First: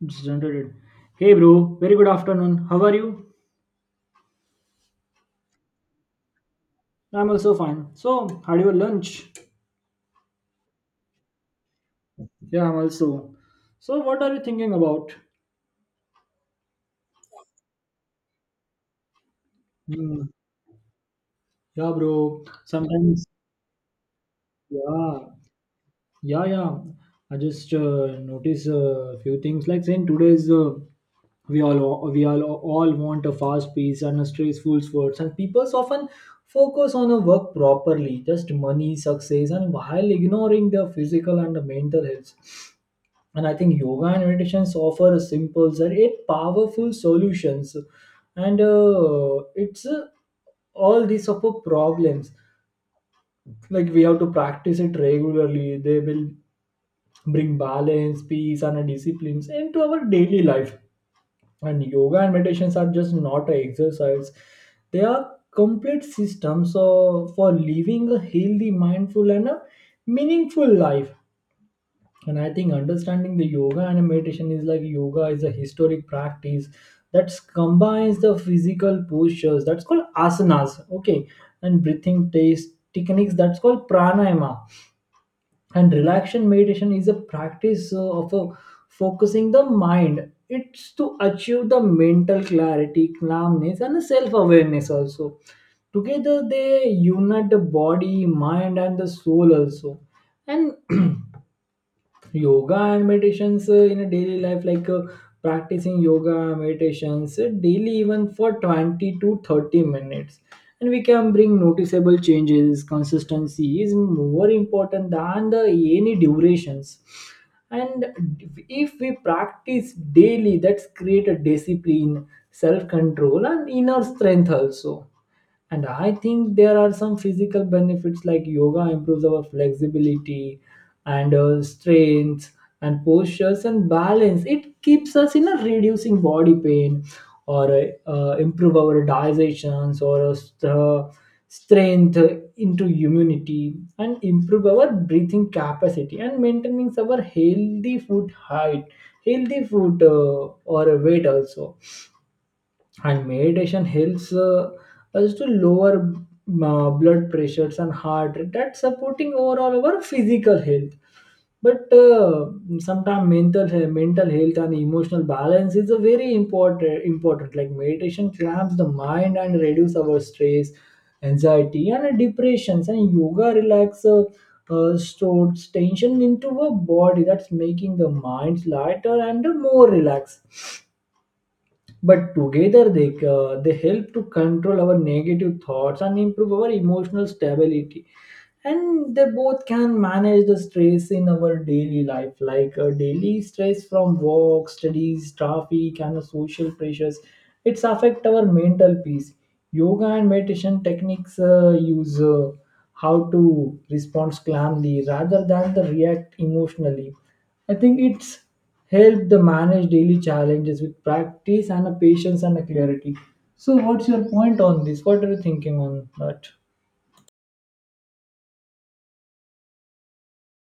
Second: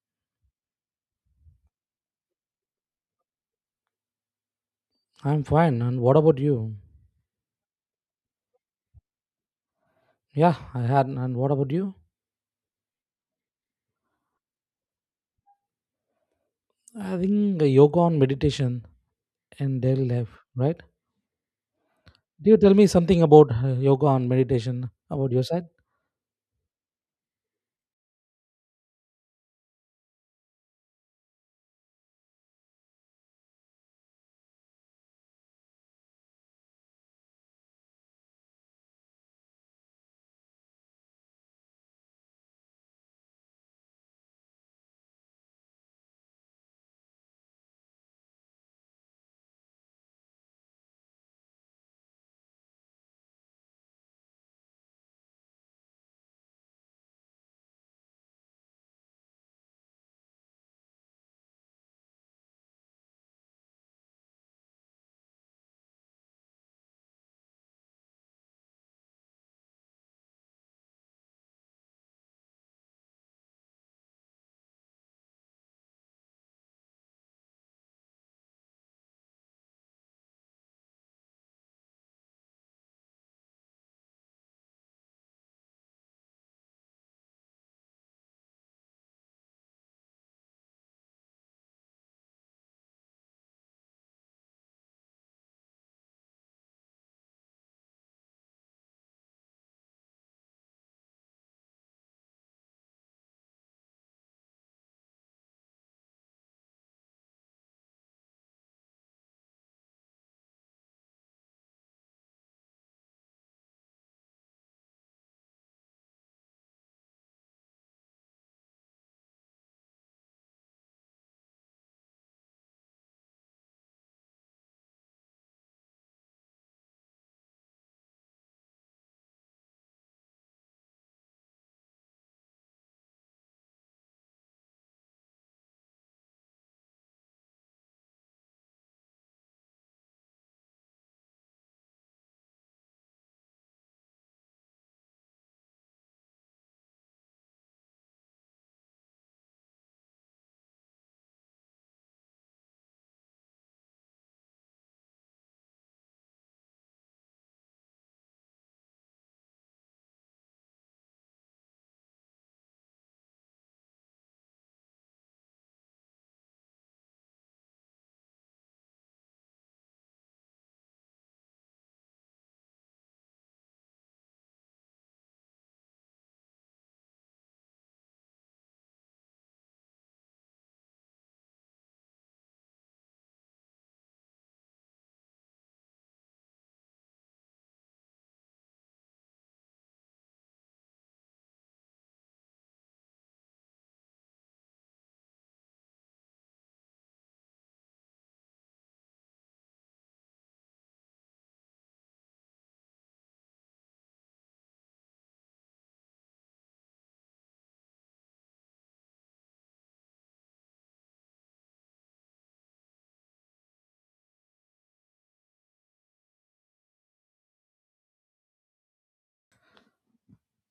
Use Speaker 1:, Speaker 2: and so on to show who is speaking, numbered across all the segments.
Speaker 1: Represented. Hey bro, very good afternoon. How are you?
Speaker 2: I'm fine. And what about you?
Speaker 1: I'm also fine. So, had your lunch?
Speaker 2: Yeah, I had. And what about you?
Speaker 1: Yeah, I'm also. So, what are you thinking about?
Speaker 2: I think yoga and meditation in daily
Speaker 1: Hmm.
Speaker 2: life, right?
Speaker 1: Yeah, bro.
Speaker 2: Do you tell me something
Speaker 1: Sometimes,
Speaker 2: about yoga and meditation
Speaker 1: yeah,
Speaker 2: about your side?
Speaker 1: yeah. I just notice a few things. Like saying today's we all we all want a fast pace and a stressful sports, and people often focus on a work properly, just money, success, and while ignoring their physical and the mental health. And I think yoga and meditations offer a simple and eight powerful solutions and it's all these of our problems, like we have to practice it regularly. They will bring balance peace and disciplines into our daily life, and yoga and meditations are just not a exercise. They are complete systems for living a healthy mindful and a meaningful life. And I think understanding the yoga and meditation is like yoga is a historic practice that combines the physical postures that's called asanas, okay, and breathing taste techniques that's called pranayama and relaxation. Meditation is a practice of focusing the mind. It's to achieve the mental clarity calmness and self awareness also. Together they unite the body mind and the soul also. And yoga and meditations in a daily life, like practicing yoga meditations daily even for 20 to 30 minutes, and we can bring noticeable changes. Consistency is more important than the any durations. And if we practice daily, that's create a discipline, self control and inner strength also. And I think there are some physical benefits like yoga improves our flexibility and strength and postures and balance. It keeps us in a reducing body pain or improve our digestions or strength into immunity and improve our breathing capacity and maintaining our healthy food height, healthy food or weight also. And meditation helps us to lower blood pressures and heart rate, that's supporting overall our physical health. But sometimes mental health and emotional balance is a very important, like meditation clamps the mind and reduce our stress anxiety and depressions, and yoga relax stores tension into our body, that's making the mind lighter and more relaxed. But together they help to control our negative thoughts and improve our emotional stability, and they both can manage the stress in our daily life, like daily stress from work studies traffic and the social pressures. It's affect our mental peace. Yoga and meditation techniques use how to respond calmly rather than the react emotionally. I think it's help the manage daily challenges with practice and a patience and a clarity. So what's your point on this? What are you thinking on that?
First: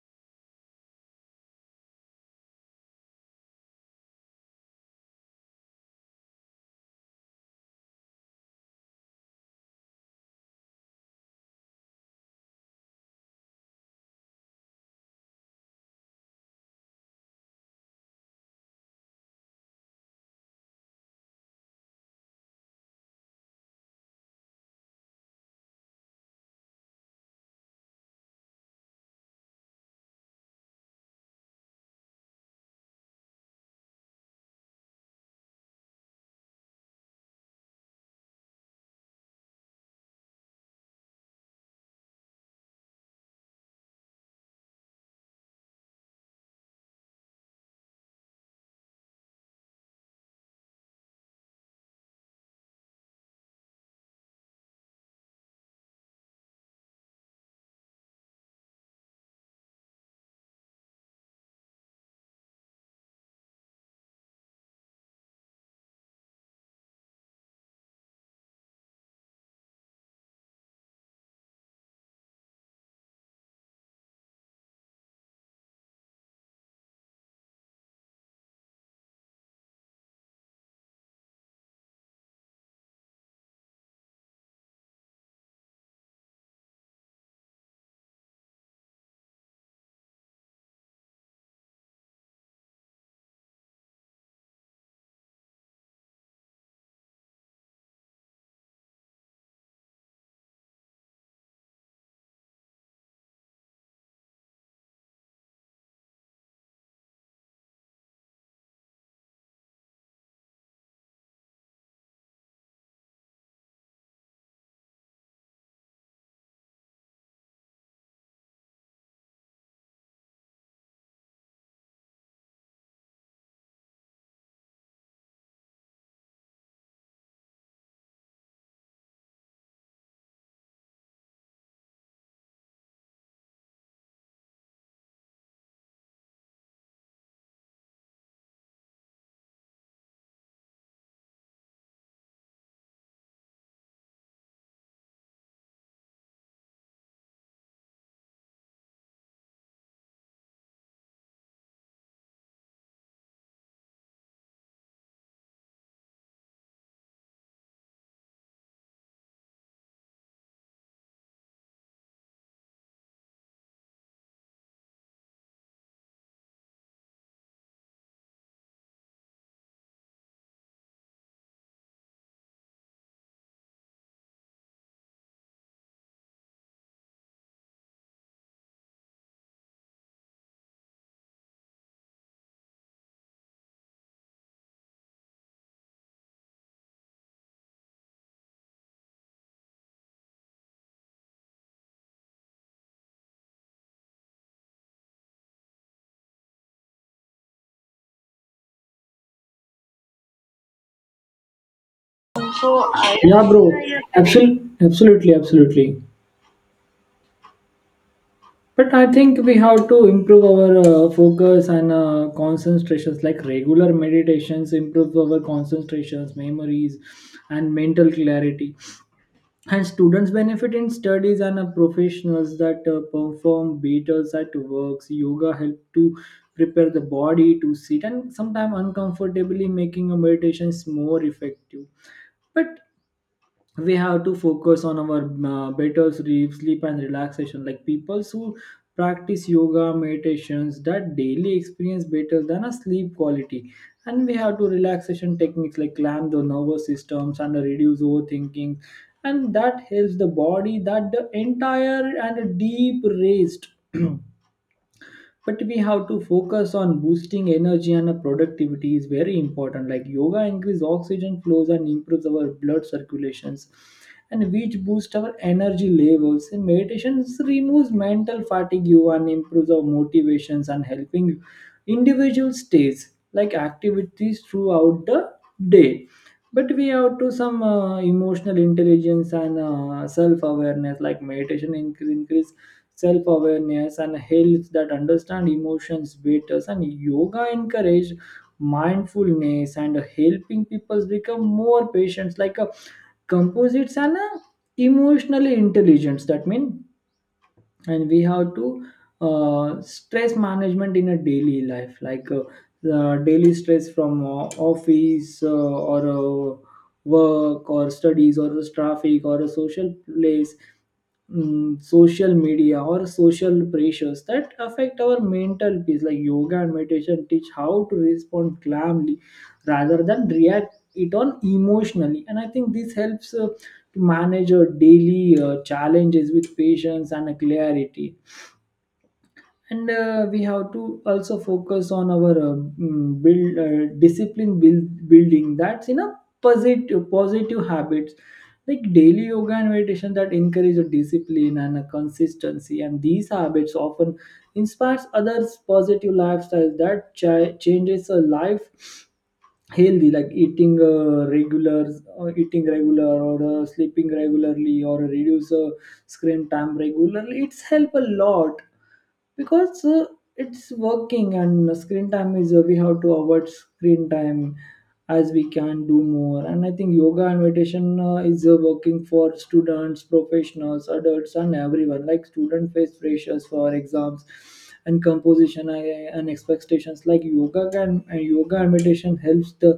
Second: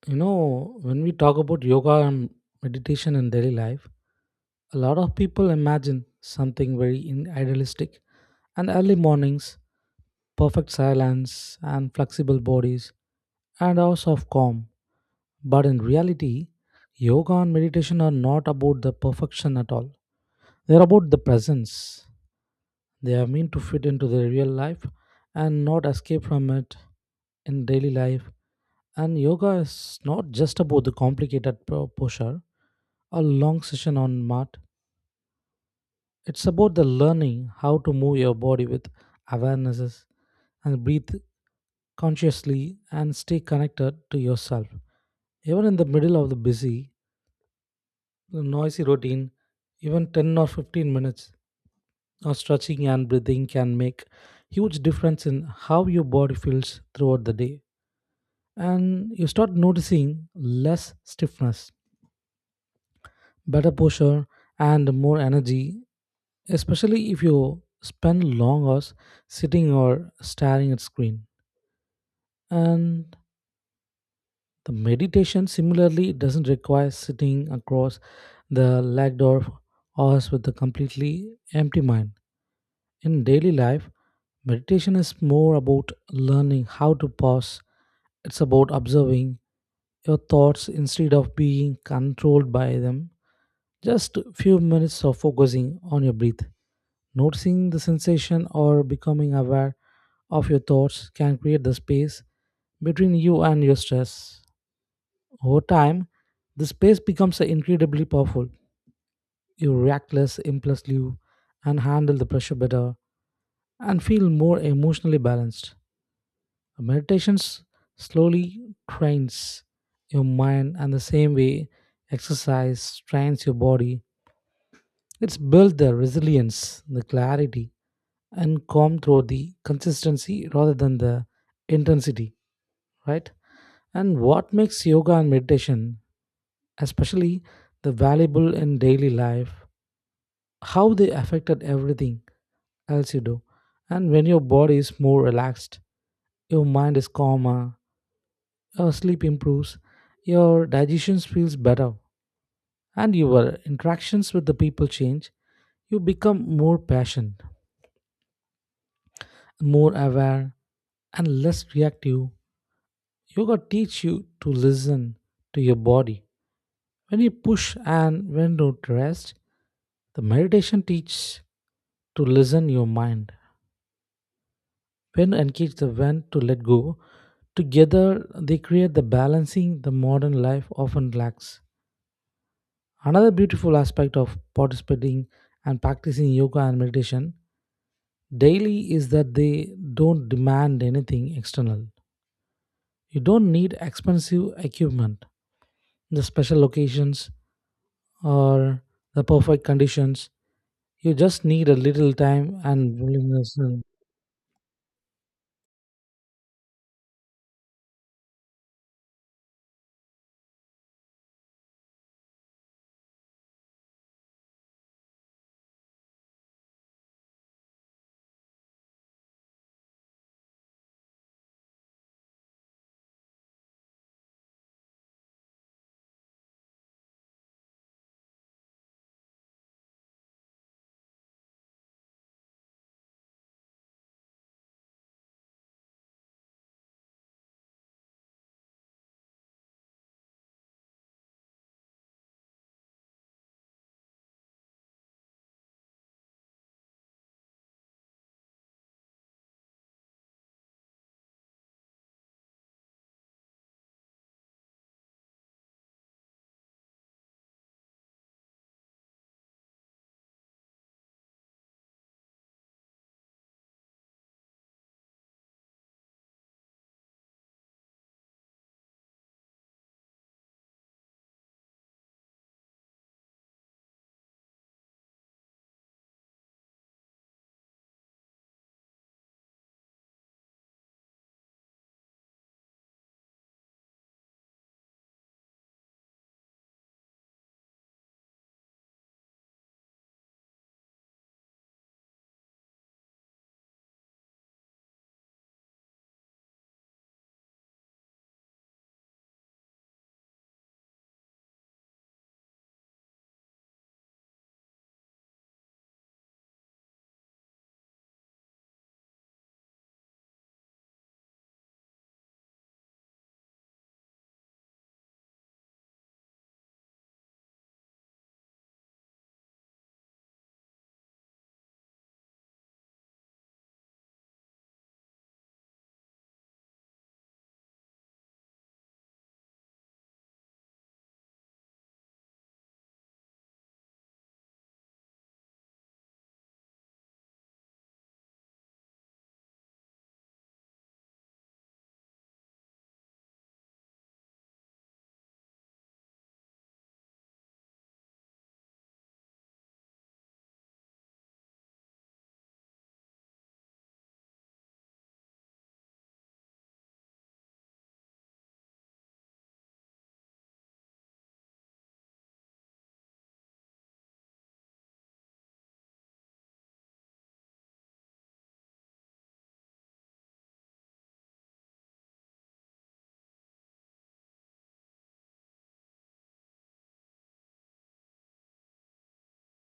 Speaker 2: You know, when we talk about yoga and meditation in daily life, a lot of people imagine something very idealistic and early mornings, perfect silence, and flexible bodies, and hours of calm. But in reality, yoga and meditation are not about the perfection at all. They're about the presence. They are meant to fit into the real life and not escape from it in daily life. And yoga is not just about the complicated posture or long session on mat. It's about the learning how to move your body with awarenesses and breathe consciously and stay connected to yourself. Even in the middle of the busy, noisy routine, even 10 or 15 minutes now, stretching and breathing can make huge difference in how your body feels throughout the day. And you start noticing less stiffness, better posture, and more energy, especially if you spend long hours sitting or staring at screen. And the meditation similarly doesn't require sitting across the leg door hours with a completely empty mind. In daily life, meditation is more about learning how to pause. It's about observing your thoughts instead of being controlled by them. Just few minutes of focusing on your breath, noticing the sensation or becoming aware of your thoughts can create the space between you and your stress. Over time, the space becomes incredibly powerful. You react less impulsively and handle the pressure better and feel more emotionally balanced. Meditations slowly trains your mind, and the same way exercise trains your body. It's built the resilience, the clarity, and calm through the consistency rather than the intensity, right? And what makes yoga and meditation especially the valuable in daily life, how they affected everything else you do. And when your body is more relaxed, your mind is calmer, your sleep improves, your digestion feels better, and your interactions with the people change. You become more patient, more aware, and less reactive. Yoga teaches you to listen to your body. When you push and when to rest, the meditation teaches to listen your mind. When to engage the when to let go, together they create the balancing the modern life often lacks. Another beautiful aspect of participating and practicing yoga and meditation daily is that they don't demand anything external. You don't need expensive equipment, the special locations, or the perfect conditions. You just need a little time
Speaker 1: So
Speaker 2: and
Speaker 1: I, yeah,
Speaker 2: willingness.
Speaker 1: bro. Absolutely, absolutely, absolutely. But I think we have to improve our focus and concentrations. Like regular meditations improves our concentrations, memories, and mental clarity. And students benefit in studies and professionals that perform better, at works. Yoga help to prepare the body to sit and sometimes uncomfortably, making a meditations more effective. But we have to focus on our better sleep and relaxation, like people who practice yoga meditations that daily experience better than a sleep quality. And we have to relaxation techniques like clamp the nervous systems and reduce overthinking, and that helps the body that the entire and a deep rest. But we have to focus on boosting energy and productivity is very important, like yoga increase oxygen flows and improves our blood circulations, and which boost our energy levels. And meditation removes mental fatigue and improves our motivations and helping individual stays like activities throughout the day. But we have to some emotional intelligence and self awareness, like meditation increase self awareness, and health that understand emotions better. And yoga encourage mindfulness and helping people become more patient, like a composites and a emotionally intelligence. That means, and we have to stress management in a daily life, like the daily stress from office or work or studies or traffic or a social place, mm, social media or social pressures that affect our mental peace, like yoga and meditation teach how to respond calmly rather than react it on emotionally. And I think this helps to manage our daily challenges with patience and clarity. And we have to also focus on our mm, build discipline building that's in a positive habits, like daily yoga and meditation that encourage a discipline and a consistency, and these habits often inspires others positive lifestyles that changes a life healthy, like eating regulars eating regular or sleeping regularly or reduce screen time regularly. It's help a lot because it's working and screen time is we have to avoid screen time as we can do more. And I think yoga and meditation is working for students professionals adults and everyone, like student face pressures for exams and composition and expectations, like yoga can, and yoga and meditation helps the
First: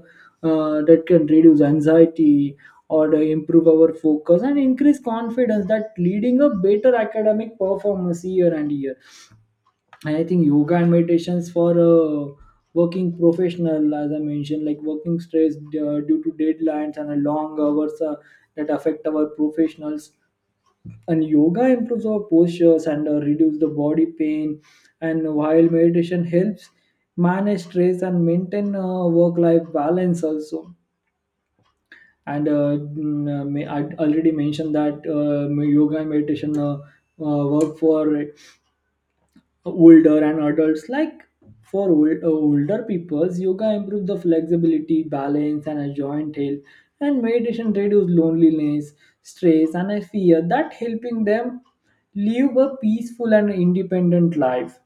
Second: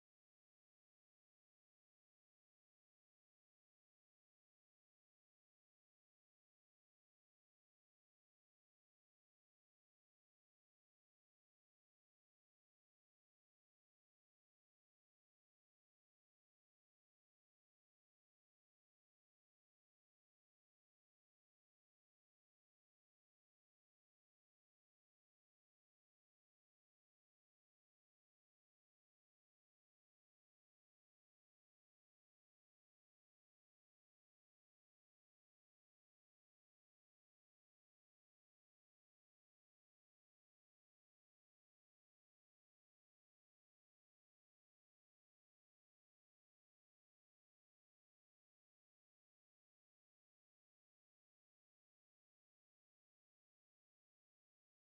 Speaker 1: that can reduce anxiety or to improve our focus and increase confidence, that leading a better academic performance year and year. And I think yoga and meditations for working professional, as I mentioned, like working stress due to deadlines and a long hours that affect our professionals. And yoga improves our postures and reduce the body pain, and while meditation helps manage stress and maintain work life balance also. And I already mentioned that yoga and meditation work for older and adults, like for older peoples yoga improved the flexibility balance and a joint health. And meditation reduced loneliness stress and a fear, that helping them live a peaceful and independent life.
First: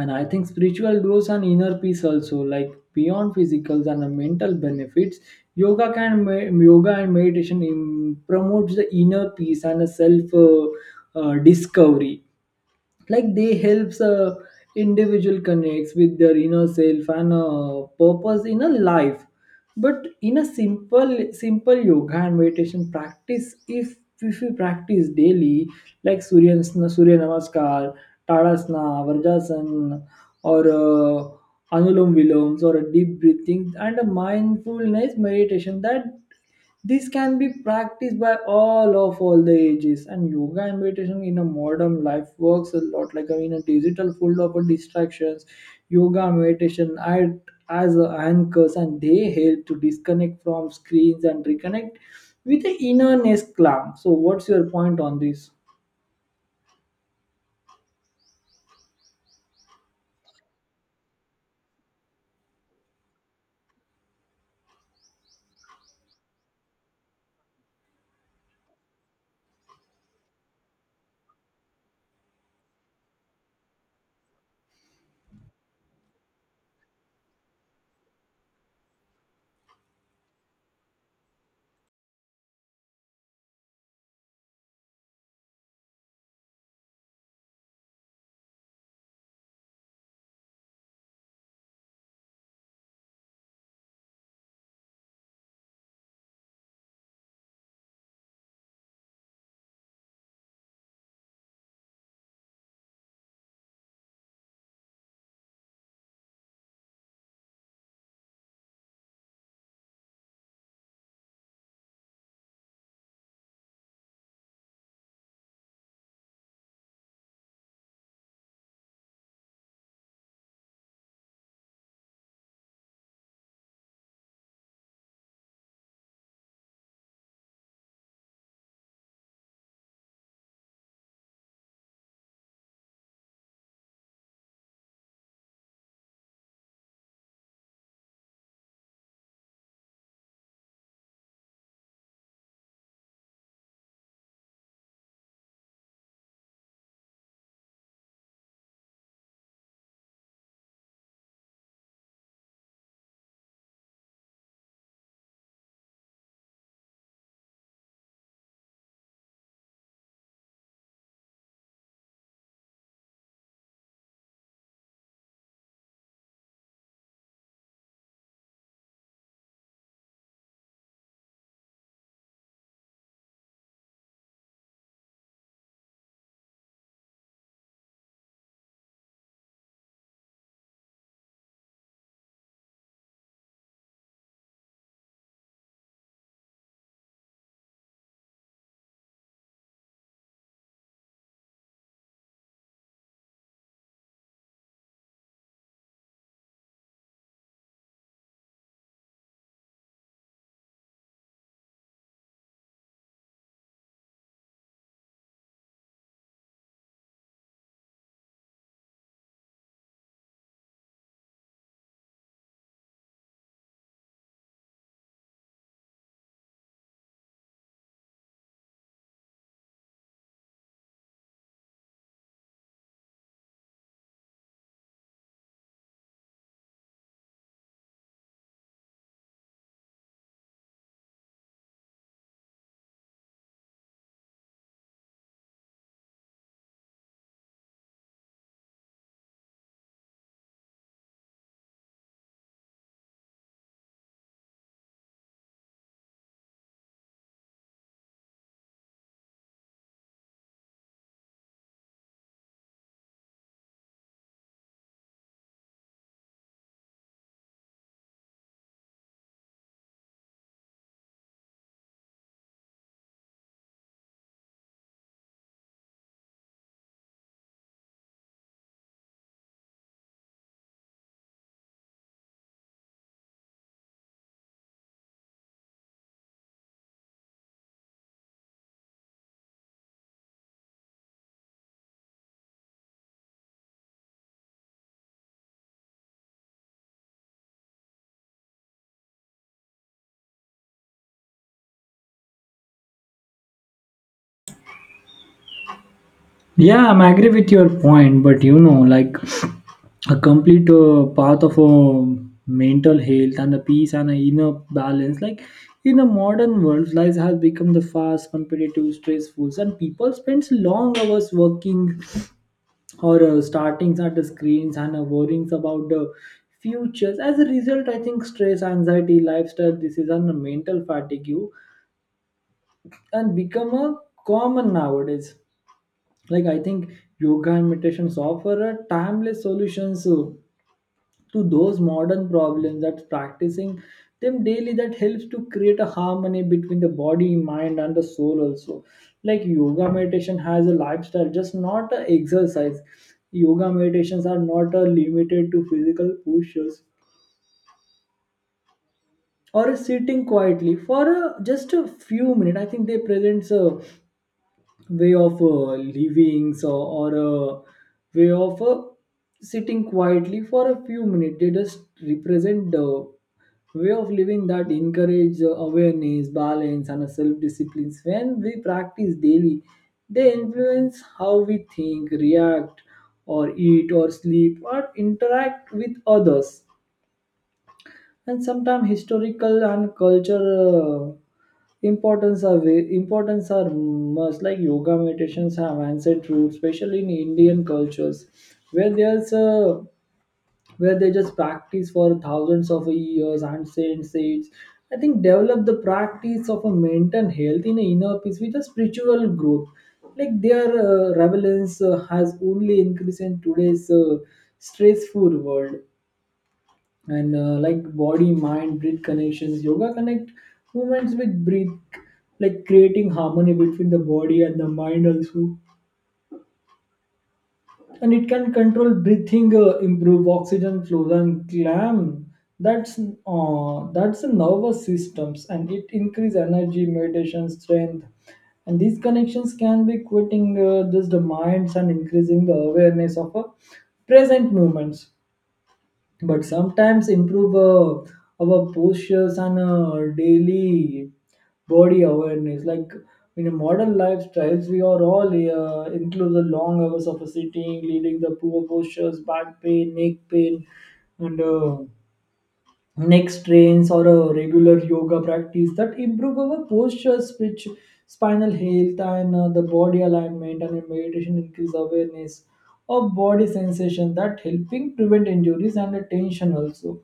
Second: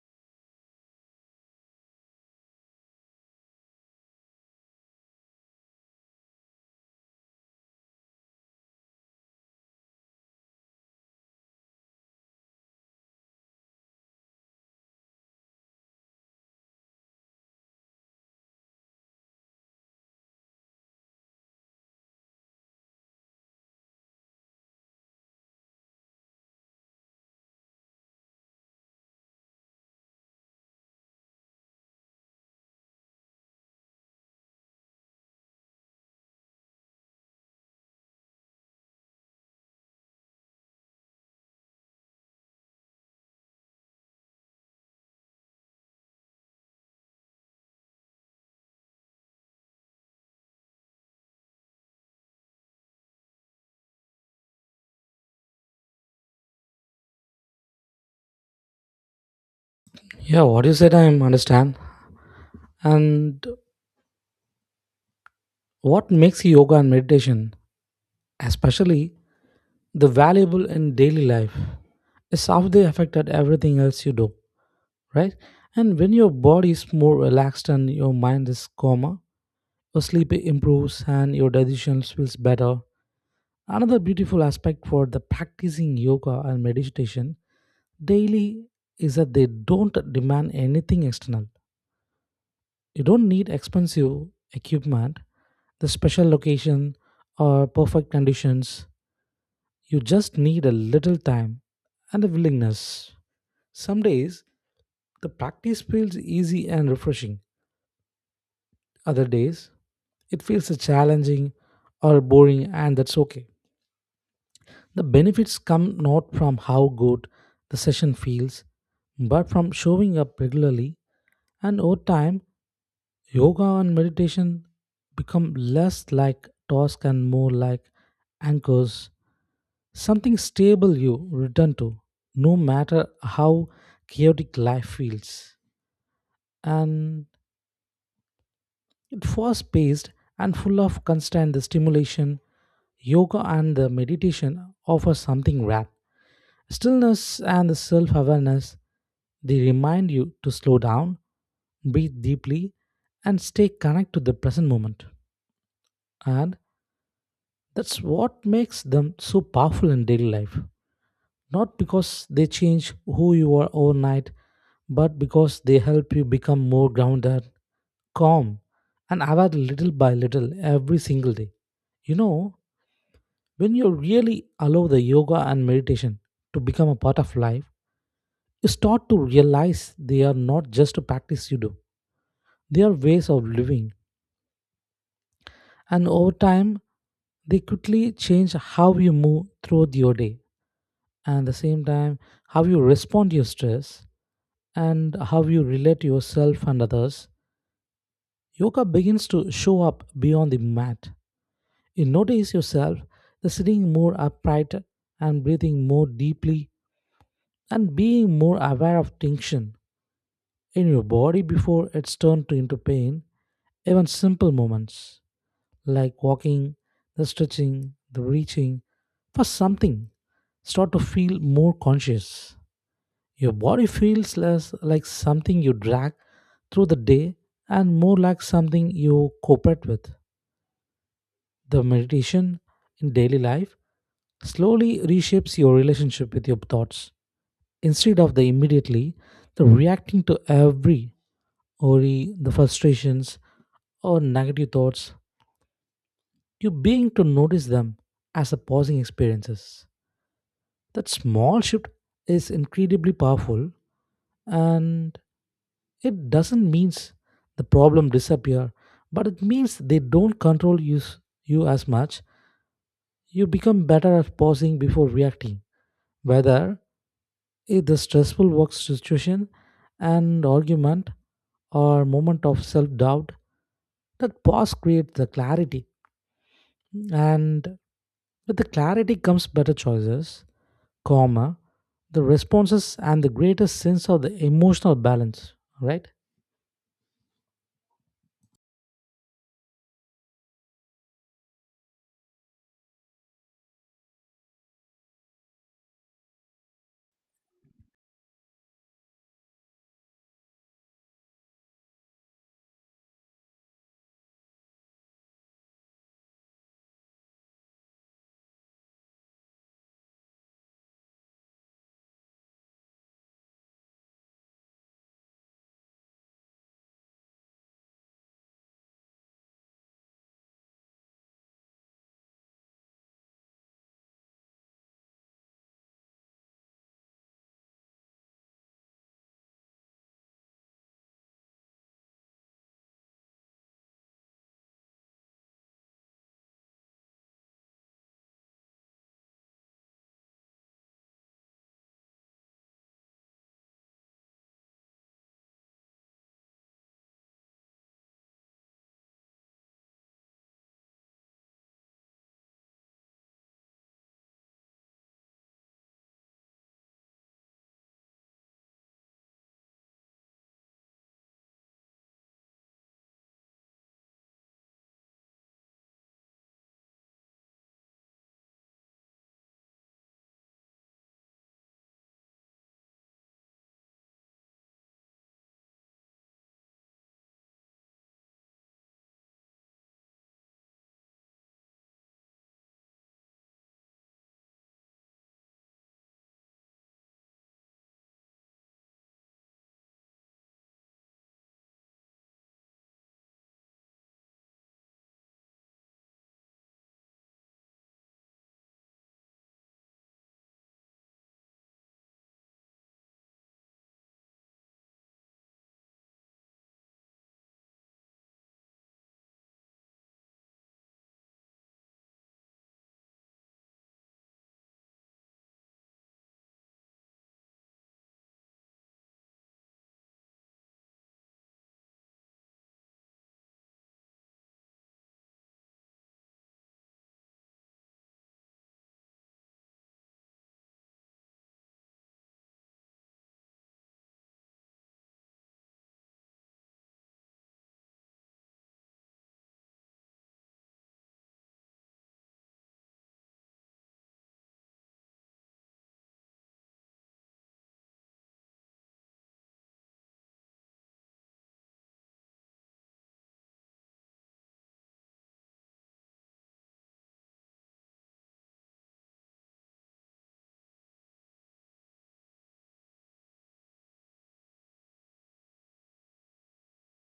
Speaker 1: And I think spiritual growth and inner peace also, like beyond physicals and the mental benefits, yoga and meditation in, promotes the inner peace and the self discovery, like they helps a individual connects with their inner self and purpose in a life. But in a simple simple yoga and meditation practice, if you practice daily, like surya namaskar, tadasana, vrajasana, or anulom viloms or a deep breathing and a mindfulness meditation, that this can be practiced by all of all the ages. And yoga and meditation in a modern life works a lot like a, in a digital full of distractions. Yoga, meditation act as a anchors, and they help to disconnect from screens and reconnect with the inner calm. So, what's your point on this?
Speaker 2: Yeah, what you said, I understand. And what makes yoga and meditation, especially the valuable in daily life, is how they affected everything else you do, right? And when your body is more relaxed and your mind is calmer, your sleep improves and your digestion feels better. Another beautiful aspect for the practicing yoga and meditation daily is that they don't demand anything external. You don't need expensive equipment, the special location, or perfect conditions. You just need a little time and a willingness. Some days, the practice feels easy and refreshing. Other days, it feels challenging or boring, and that's okay. The benefits come not from how good the session feels, but from showing up regularly. And over time, yoga and meditation become less like tasks and more like anchors, something stable you return to, no matter how chaotic life feels. And it was paced and full of constant stimulation. Yoga and the meditation offer something rare. Stillness and the self-awareness, they remind you to slow down, breathe deeply, and stay connected to the present moment. And that's what makes them so powerful in daily life. Not because they change who you are overnight, but because they help you become more grounded, calm, and aware little by little every single day. You know, when you really allow the yoga and meditation to become a part of life, you start to realize they are not just a practice you do, they are ways of living. And over time, they quickly change how you move through your day. And at the same time, how you respond to your stress and how you relate to yourself and others. Yoga begins to show up beyond the mat. You notice yourself sitting more upright and breathing more deeply and being more aware of tension in your body before it's turned into pain. Even simple moments like walking, the stretching, the reaching for something start to feel more conscious. Your body feels less like something you drag through the day and more like something you cooperate with. The meditation in daily life slowly reshapes your relationship with your thoughts instead of the immediately the reacting to every worry, the frustrations or negative thoughts. You begin to notice them as a pausing experiences. That small shift is incredibly powerful, and it doesn't means the problem disappear, but it means they don't control you as much. You become better at pausing before reacting, whether if the stressful work situation and argument or moment of self-doubt, that pause creates the clarity. And with the clarity comes better choices, calmer, the responses and the greater sense of the emotional balance, right?
Speaker 1: Yeah, I'm agree with your point, but you know, like a complete path of mental health and the peace and a inner balance, like in the modern world, life has become the fast, competitive, stressful, and people spends long hours working or starting at the screens and worrying about the futures. As a result, I think stress, anxiety, lifestyle, this is a mental fatigue, and become a common nowadays. Like I think yoga and meditations offer a timeless solutions to those modern problems, that practicing them daily that helps to create a harmony between the body mind and the soul also. Like yoga meditation has a lifestyle just not a exercise. Yoga meditations are not limited to physical postures or sitting quietly for just a few minutes. I think they presents a way of living so, or a way of sitting quietly for a few minutes, they just represent the way of living that encourage awareness balance and self discipline. When we practice daily, they influence how we think react or eat or sleep or interact with others. And sometimes historical and cultural importance are must, like yoga meditations have ancient roots, especially in Indian cultures, where there's a where they just practice for thousands of years. Ancient sage, I think, develop the practice of a mental health in a inner peace with a spiritual growth. Like their relevance has only increased in today's stressful world. And like body mind breath connections, yoga connect movements with breath, like creating harmony between the body and the mind also. And it can control breathing improve oxygen flow and clam that's the nervous systems, and it increase energy meditation strength. And these connections can be quitting just the minds and increasing the awareness of a present moments. But sometimes improve our postures and daily body awareness, like in a modern lifestyles, we are all include the long hours of sitting leading the poor postures back pain neck pain and neck strains or a regular yoga practice that improve our posture, speech, spinal health, and The body alignment. And in meditation, increase awareness of body sensation that helping prevent injuries and tension also.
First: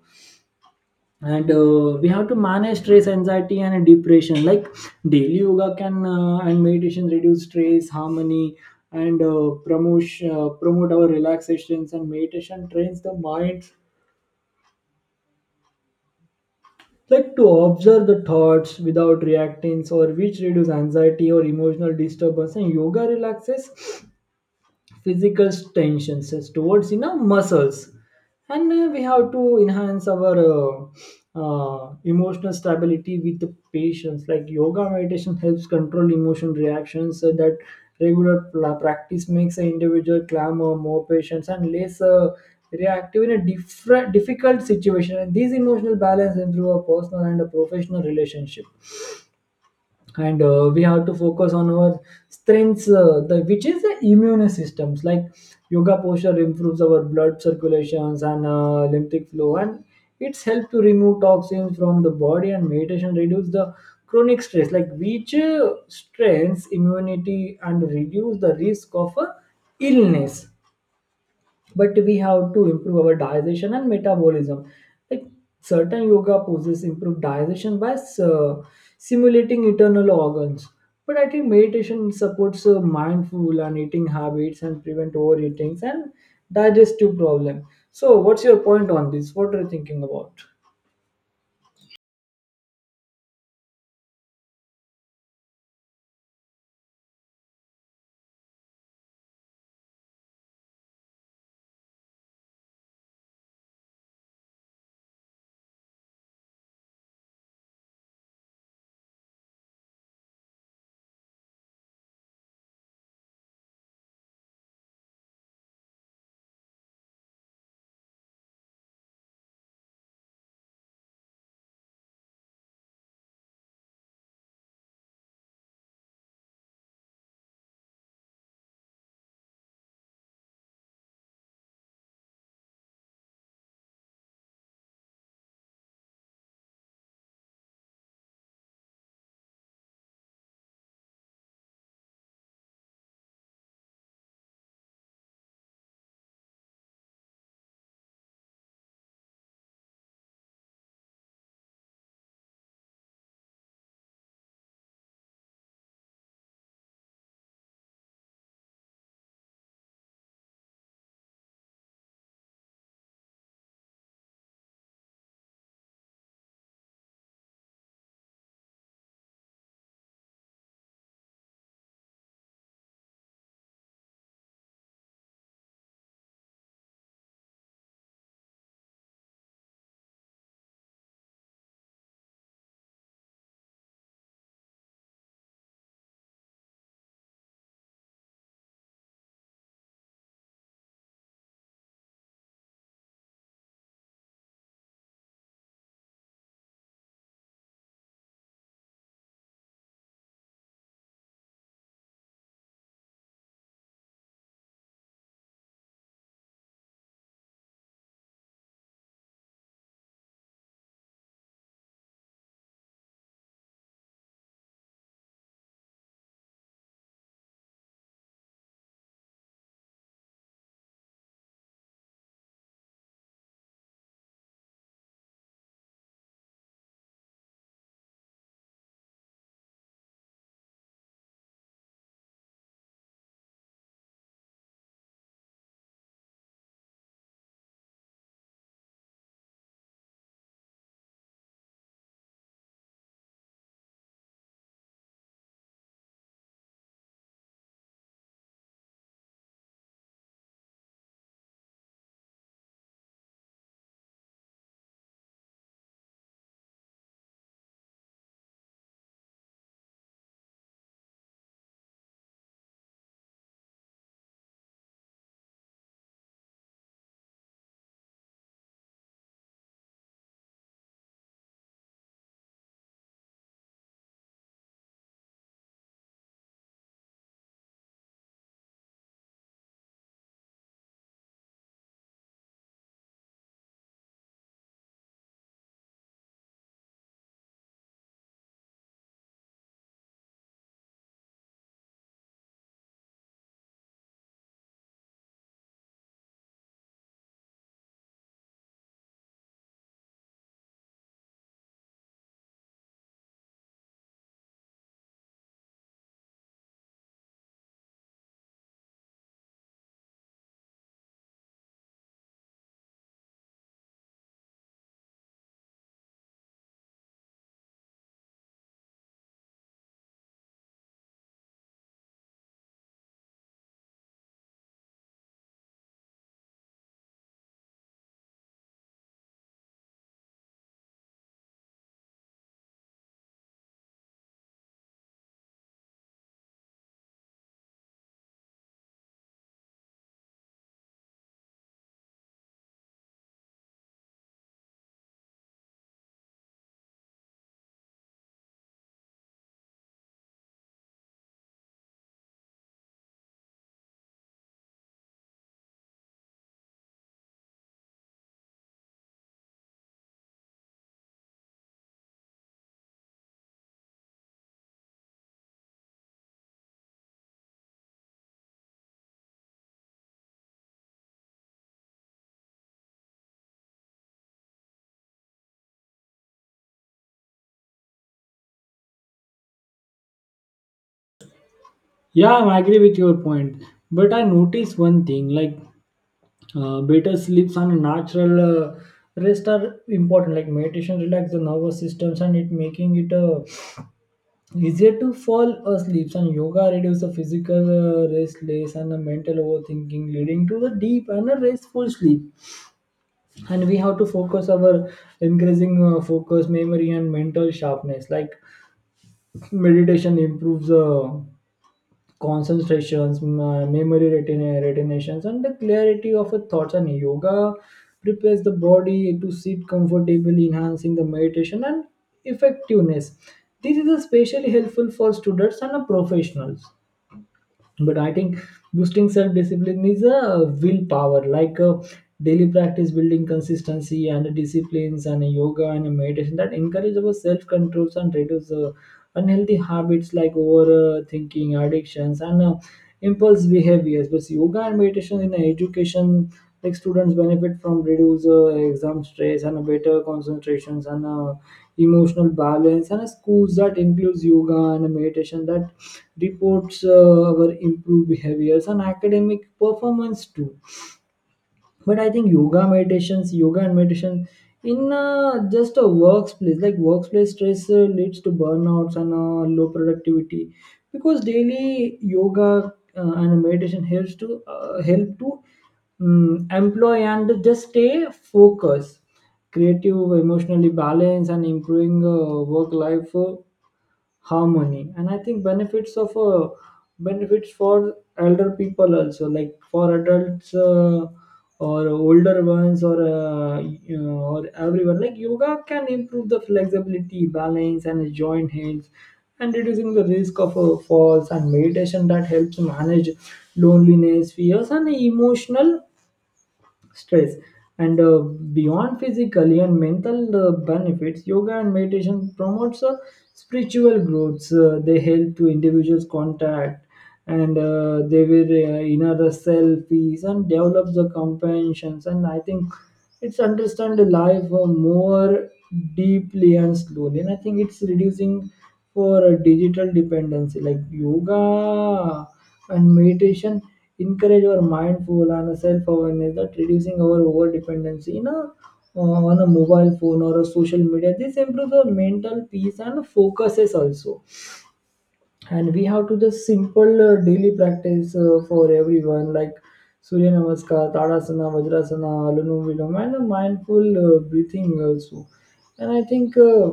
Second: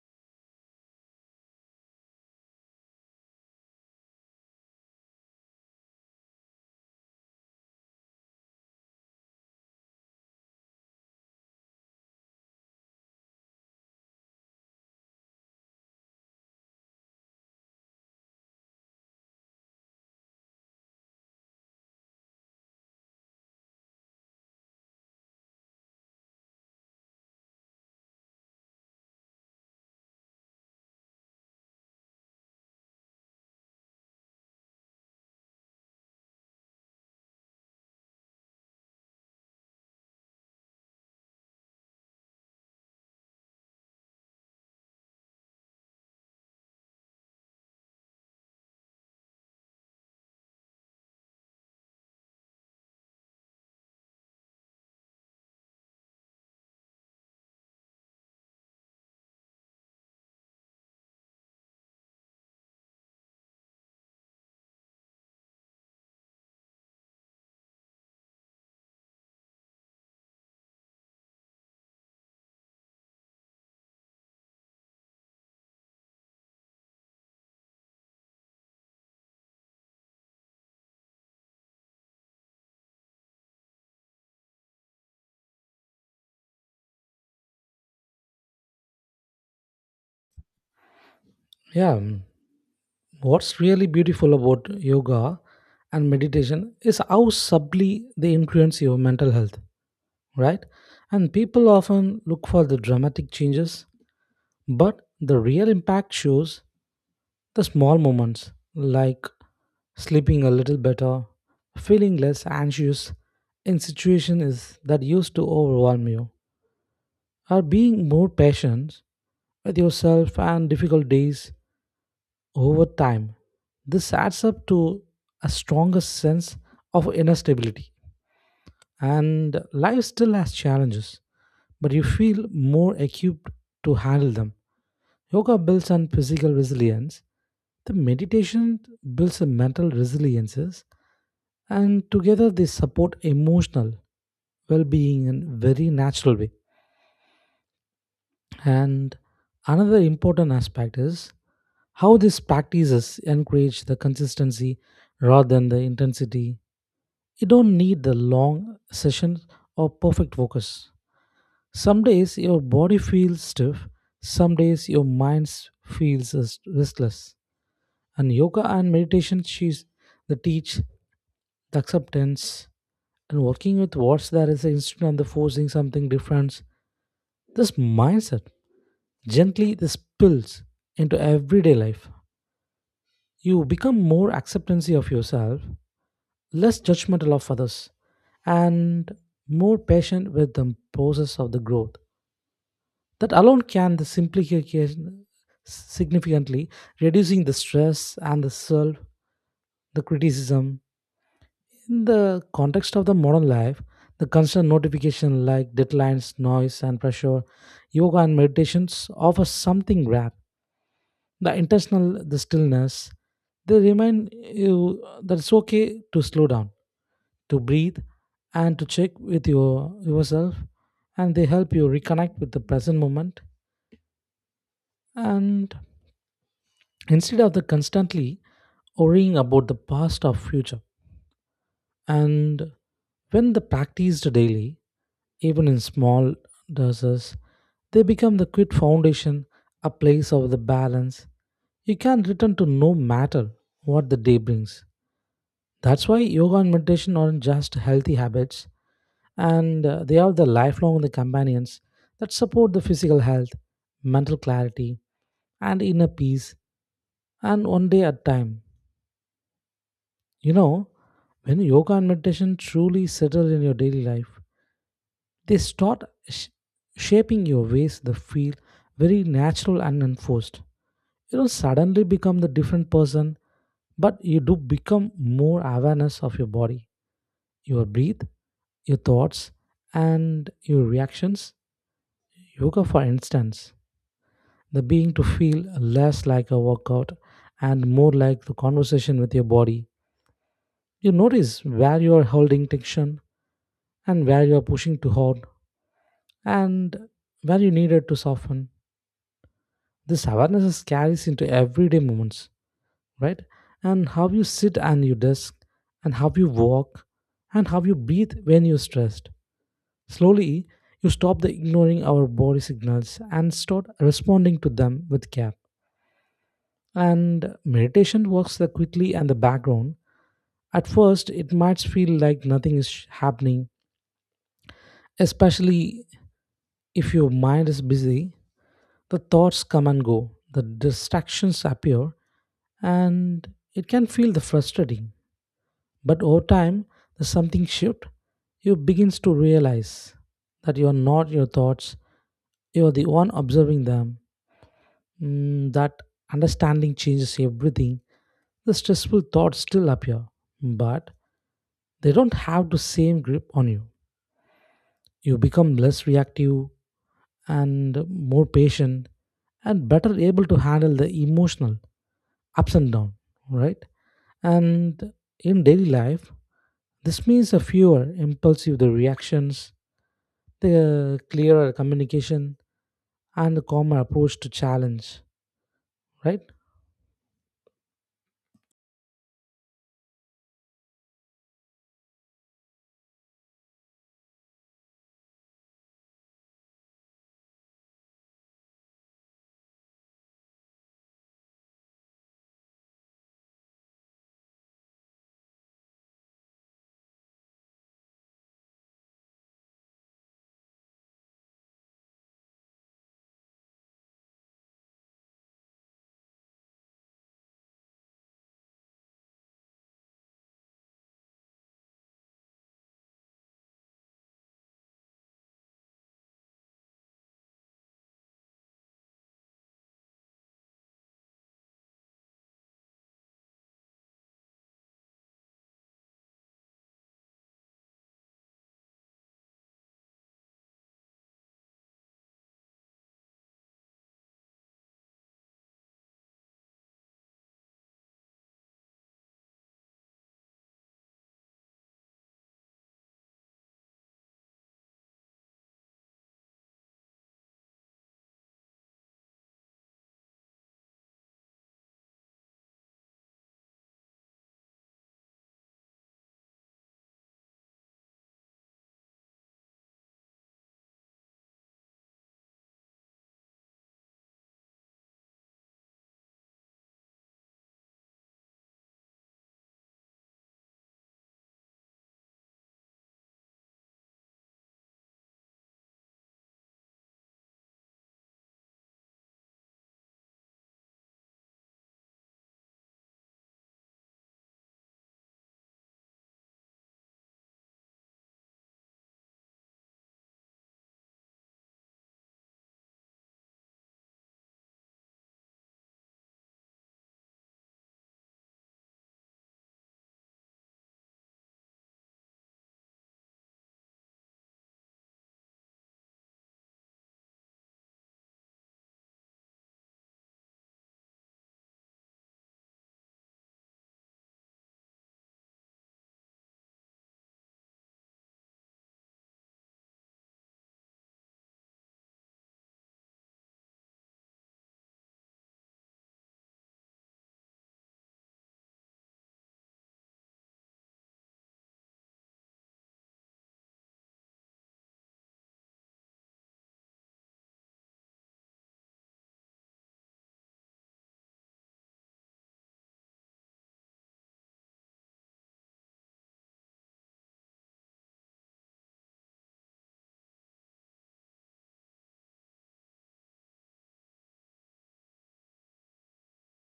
Speaker 1: And We have to manage stress, anxiety, and depression. Like daily yoga can and meditation reduce stress, harmony, and promote our relaxations. And meditation trains the mind like to observe the thoughts without reacting or which reduce anxiety or emotional disturbance, and yoga relaxes physical tensions towards in our muscles, and we have to enhance our emotional stability with the patience. Like yoga meditation helps control emotion reactions so that regular practice makes an individual calmer, more patience, and less reactive in a different difficult situation, and these emotional balance improve a personal and a professional relationship. And we have to focus on our strengths which is the immune systems. Like yoga posture improves our blood circulations and lymphatic flow, and it's help to remove toxins from the body, and meditation reduce the chronic stress, like which strengths immunity and reduce the risk of illness. But we have to improve our digestion and metabolism. Like certain yoga poses improve digestion by uh, simulating internal organs. But I think meditation supports mindful and eating habits and prevent overeating and digestive problem. So, what's your point on this? What are you thinking about?
Speaker 2: Yeah. Mm. What's really beautiful about yoga and meditation is how subtly they influence your mental health, right? And people often look for the dramatic changes. But the real impact shows the small moments like sleeping a little better, feeling less anxious in situations that used to overwhelm you, or being more patient with yourself and difficult days over time. This adds up to a stronger sense of inner stability. And life still has challenges, but you feel more equipped to handle them. Yoga builds on physical resilience, the meditation builds on mental resiliences, and together they support emotional well being in a very natural way. And another important aspect is how these practices encourage the consistency rather than the intensity. You don't need the long sessions or perfect focus. Some days your body feels stiff, some days your mind feels restless. And yoga and meditation she's the teach the acceptance and working with what's there is instead of the forcing something different. This mindset gently this spills into everyday life. You become more acceptancy of yourself, less judgmental of others, and more patient with the process of the growth. That alone can the simplification significantly reducing the stress and the self, the criticism. In the context of the modern life, the constant notification like deadlines, noise, and pressure, yoga and meditations offer something rare. The intentional, the stillness, they remind you that it's okay to slow down, to breathe, and to check with your yourself, and they help you reconnect with the present moment and instead of the constantly worrying about the past or future. And when the practiced daily, even in small doses, they become the quick foundation, a place of the balance you can return to no matter what the day brings. That's why yoga and meditation aren't just healthy habits, and they are the lifelong the companions that support the physical health, mental clarity, and inner peace, and one day at a time. You know, when yoga and meditation truly settle in your daily life, they start sh- shaping your ways that feel very natural and unforced. You don't suddenly become the different person, but you do become more awareness of your body, your breath, your thoughts, and your reactions. Yoga, for instance, the being to feel less like a workout and more like the conversation with your body. You notice where you are holding tension and where you are pushing too hard and where you needed to soften. This awareness is carries into everyday moments, right? And how you sit and your desk, and how you walk, and how you breathe when you're stressed. Slowly, you stop the ignoring our body signals and start responding to them with care. And meditation works the quickly and the background. At first, it might feel like nothing is happening, especially if your mind is busy. The thoughts come and go, the distractions appear, and it can feel the frustrating. But over time, there's something shift. You begins to realize that you are not your thoughts. You are the one observing them. That understanding changes everything. The stressful thoughts still appear, but they don't have the same grip on you. You become less reactive and more patient and better able to handle the emotional ups and down, right? And in daily life, this means a fewer impulsive the reactions, the clearer communication, and the calmer approach to challenge, right?
Speaker 1: Yeah, I agree with your point. But I noticed one thing, like better sleeps and natural uh, rest are important. Like meditation relax the nervous systems, and it making it a easier to fall asleep, and yoga reduces the physical restless and the mental overthinking leading to the deep and a restful sleep. And we have to focus our increasing focus, memory, and mental sharpness. Like meditation improves concentrations, memory retinations, and the clarity of a thoughts, and yoga prepares the body to sit comfortably, enhancing the meditation and effectiveness. This is especially helpful for students and professionals. But I think boosting self discipline is a willpower, like a daily practice building consistency and disciplines, and yoga and meditation that encourage our self controls and reduce unhealthy habits like overthinking, addictions, and impulse behaviors. But yoga and meditation in education, like students benefit from reduced exam stress and a better concentrations and emotional balance, and a schools that includes yoga and a meditation that reports our improved behaviors and academic performance too. But I think yoga and meditation in just a workplace, like workplace stress leads to burnouts and low productivity, because daily yoga and meditation help to employ and just stay focused, creative, emotionally balanced, and improving work life harmony. And I think benefits for elder people also, like for adults or older ones, or you know, or everyone. Like yoga can improve the flexibility, balance, and joint health and reducing the risk of falls, and meditation that helps manage loneliness, fears, and emotional stress. And beyond physical and mental benefits, yoga and meditation promotes spiritual growth. They help to individuals contact and they will inner self peace and develop the compassions. And I think it's understand the life more deeply and slowly. And I think it's reducing for digital dependency, like yoga and meditation encourage our mindful and self-awareness that reducing our over dependency in a, on a mobile phone or a social media. This improves our mental peace and focuses also. And we have to just simple daily practice for everyone, like Surya Namaskar, Tadasana, Vajrasana, Alunum Vilom, and a mindful breathing also. And I think.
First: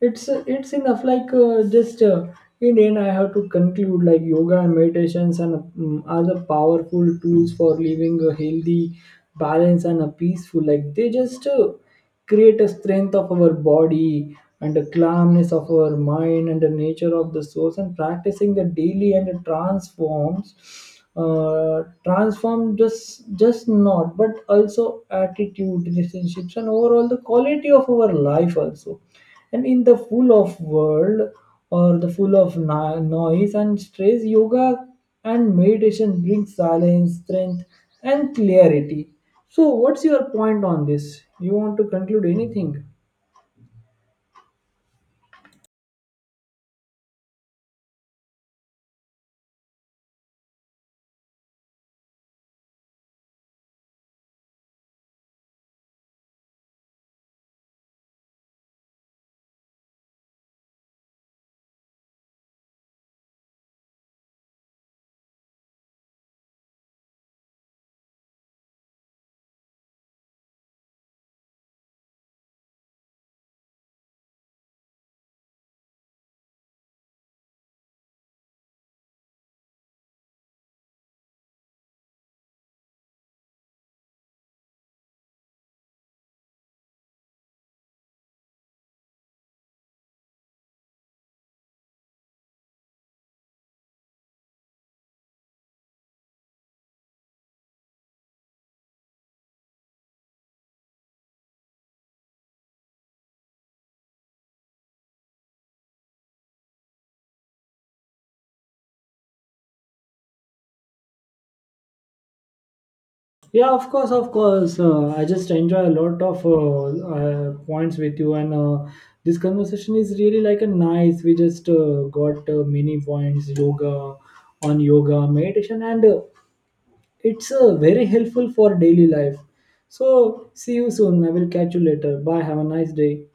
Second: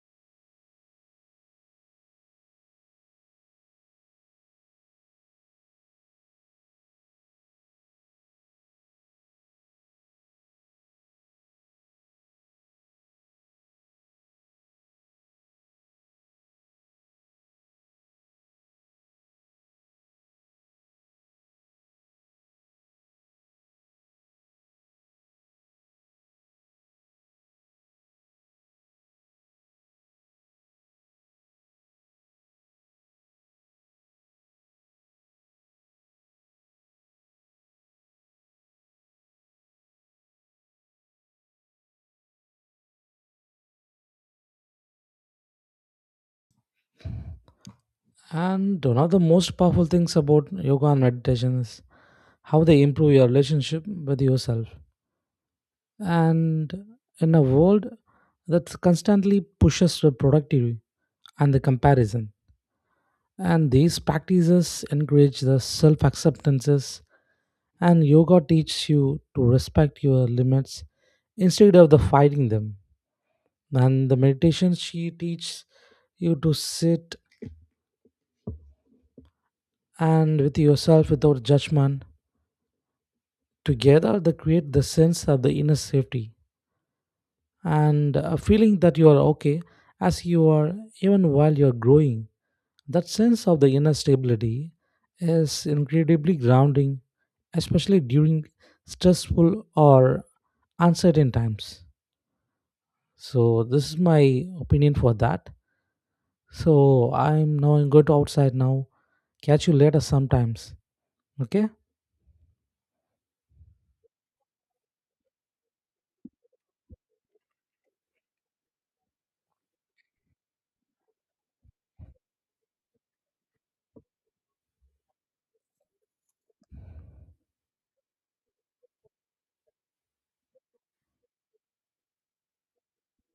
Speaker 1: It's enough, like just in end I have to conclude, like yoga and meditations and are the powerful tools for living a healthy balance and a peaceful, like they just create a strength of our body and a calmness of our mind and the nature of the source, and practicing the daily, and it transform just not but also attitude, relationships, and overall the quality of our life also. And in the full of world or the full of noise and stress, yoga and meditation bring silence, strength, and clarity. So what's your point on this? You want to conclude anything?
Speaker 2: And one of the most powerful things about yoga and meditation is how they improve your relationship with yourself. And in a world that constantly pushes the productivity and the comparison, and these practices encourage the self acceptances. And yoga teaches you to respect your limits instead of the fighting them. And the meditation she teaches you to sit and with yourself without judgment. Together they create the sense of the inner safety and a feeling that you are okay as you are even while you're growing. That sense of the inner stability is incredibly grounding, especially during stressful or uncertain times. So this is my opinion for that. So I'm now going to outside now. Catch you later sometimes. Okay.
Speaker 1: Yeah, of course, of course. I just enjoy a lot of points with you, and this conversation is really like a nice. We just got many points yoga on yoga meditation and it's very helpful for daily life. So, see you soon. I will catch you later. Bye. Have a nice day.